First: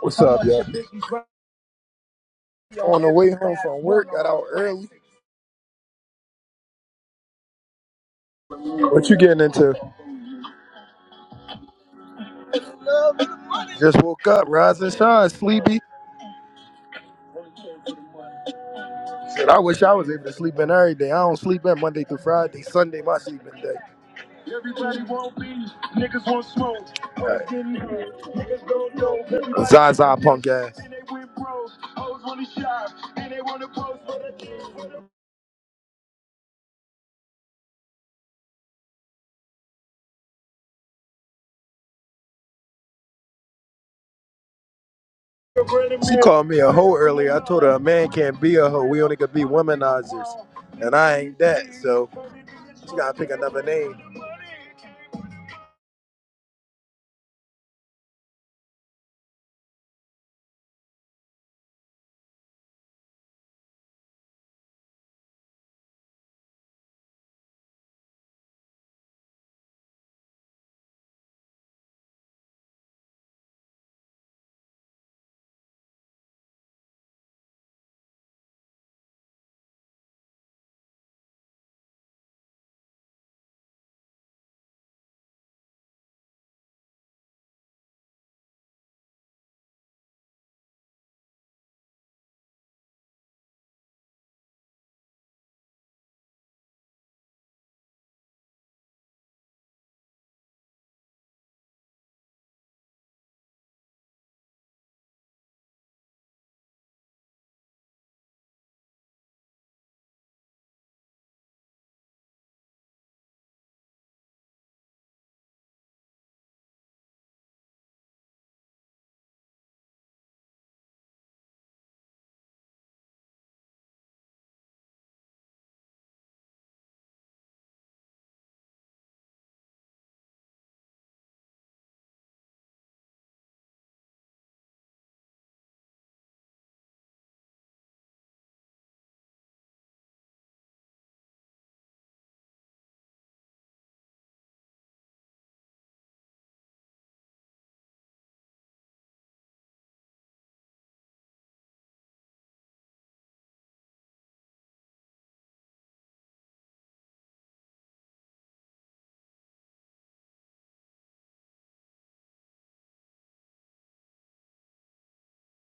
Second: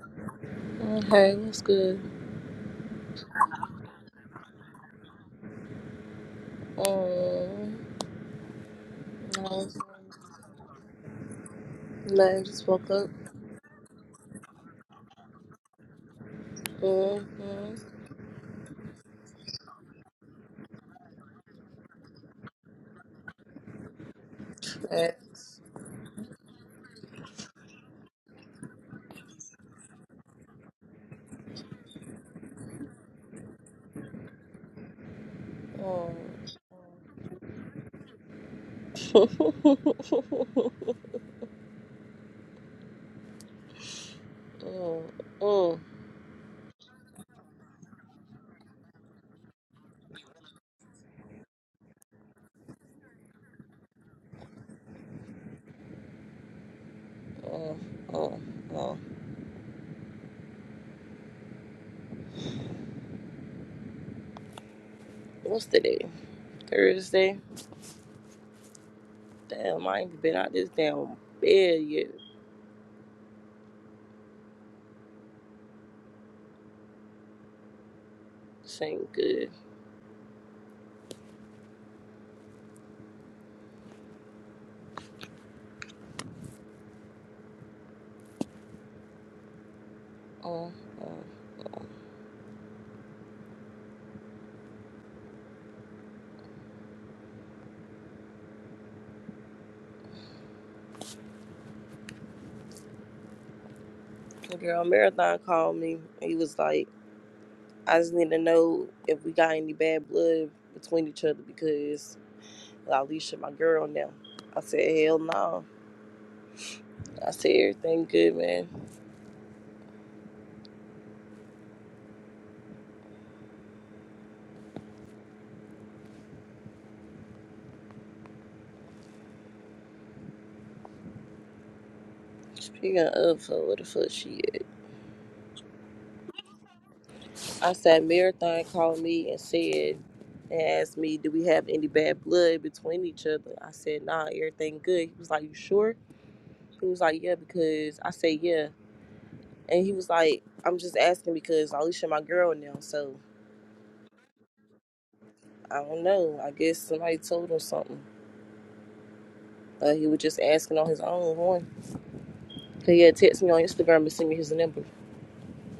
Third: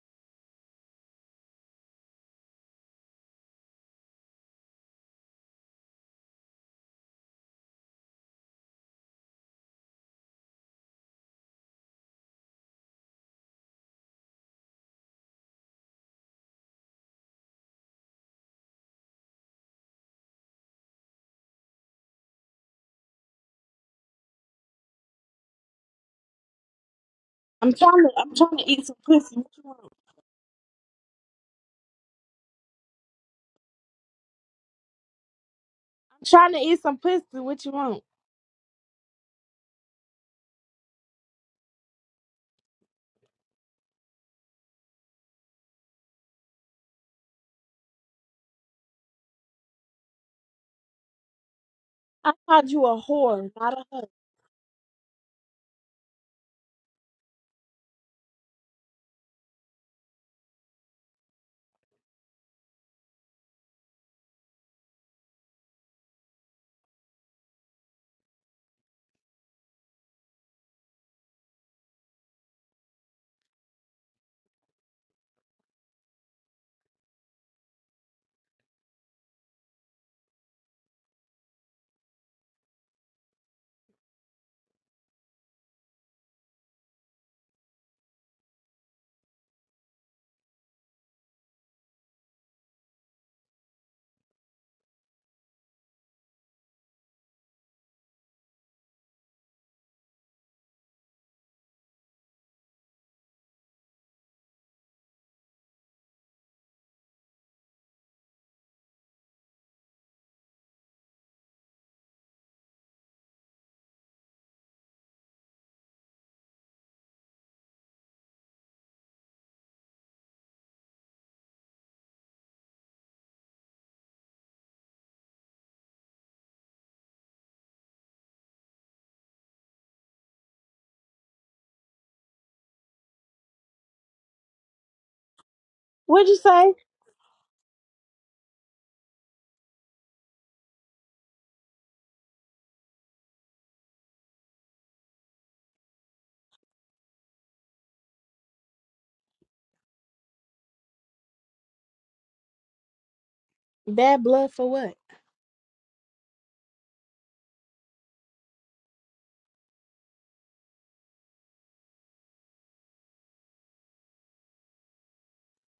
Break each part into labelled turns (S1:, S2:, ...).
S1: What's up, y'all?
S2: Mm, Hey, what's good?
S1: On the way home from work, got out early.
S2: Mm-hmm.
S1: What you getting into?
S2: Like, just woke up.
S1: Just woke up, rise and shine, sleepy.
S2: mm Mm.
S1: Shit, I wish I was able to sleep in every day. I don't sleep in Monday through Friday. Sunday, my sleeping day.
S2: Thanks.
S1: Right.
S3: I'm trying to I'm trying to eat some pussy. What you want?
S1: Zaza punk ass.
S2: mm
S3: I'm trying to eat some pussy. What you want?
S2: Mm. Mm.
S1: She called me a hoe earlier. I told her a man can't be a hoe. We only could be womanizers. And I ain't that, so
S3: I called you
S1: she
S3: a
S1: gotta pick
S3: whore,
S1: another
S3: not a
S1: name.
S3: hoe.
S2: Mm. Mm. mm. What's today? Thursday? Damn, I ain't been out this damn bed yet. This ain't good. Mm-hmm. The girl Marathon called me. He was like, I just need to know if we got any bad blood between each other because Alicia, my girl now. I said, hell no. I said everything good, man. Speaking of her, what the fuck she at?
S3: What'd you say?
S2: I said Marathon called me and said and asked me, do we have any bad blood between each other? I said, nah, everything good. He was like, you sure? He was like, yeah, because I said, yeah. And he was like, I'm just asking because Alicia my girl now, so
S3: Bad blood for what?
S2: I don't know. I guess somebody told him something. Uh, he was just asking on his own horn. He had texted me on Instagram and sent me his number.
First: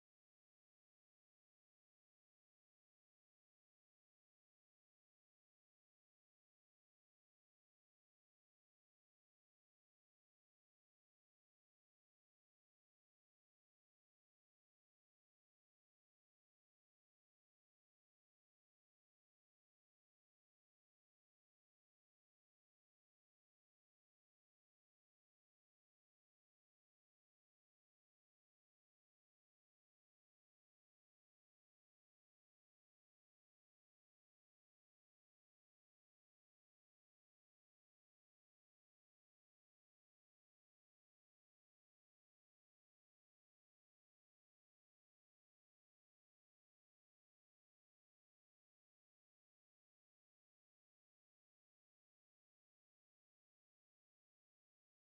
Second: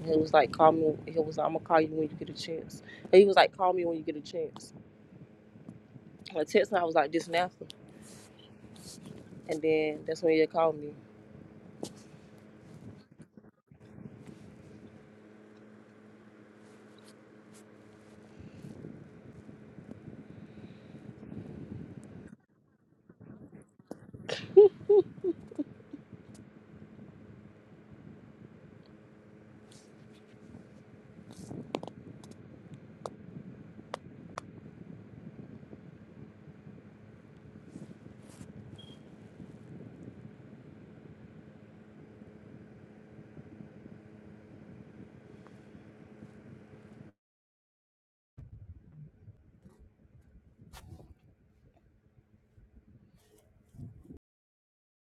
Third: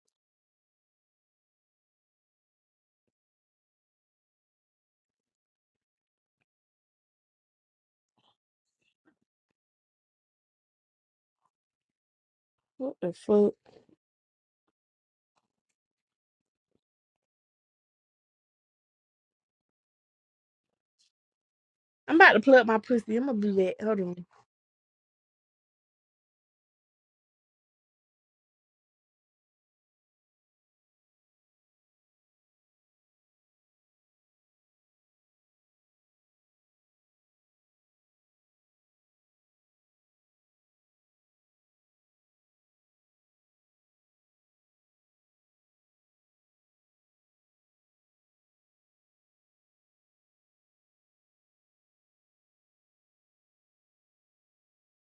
S2: He was like, call me. He was like, I'm gonna call you when you get a chance. And he was like, call me when you get a chance. I texted him. I was like, this and after. And then that's when he had called me.
S3: What the fuck? I'm about to plug my pussy. I'm gonna do that. Hold on.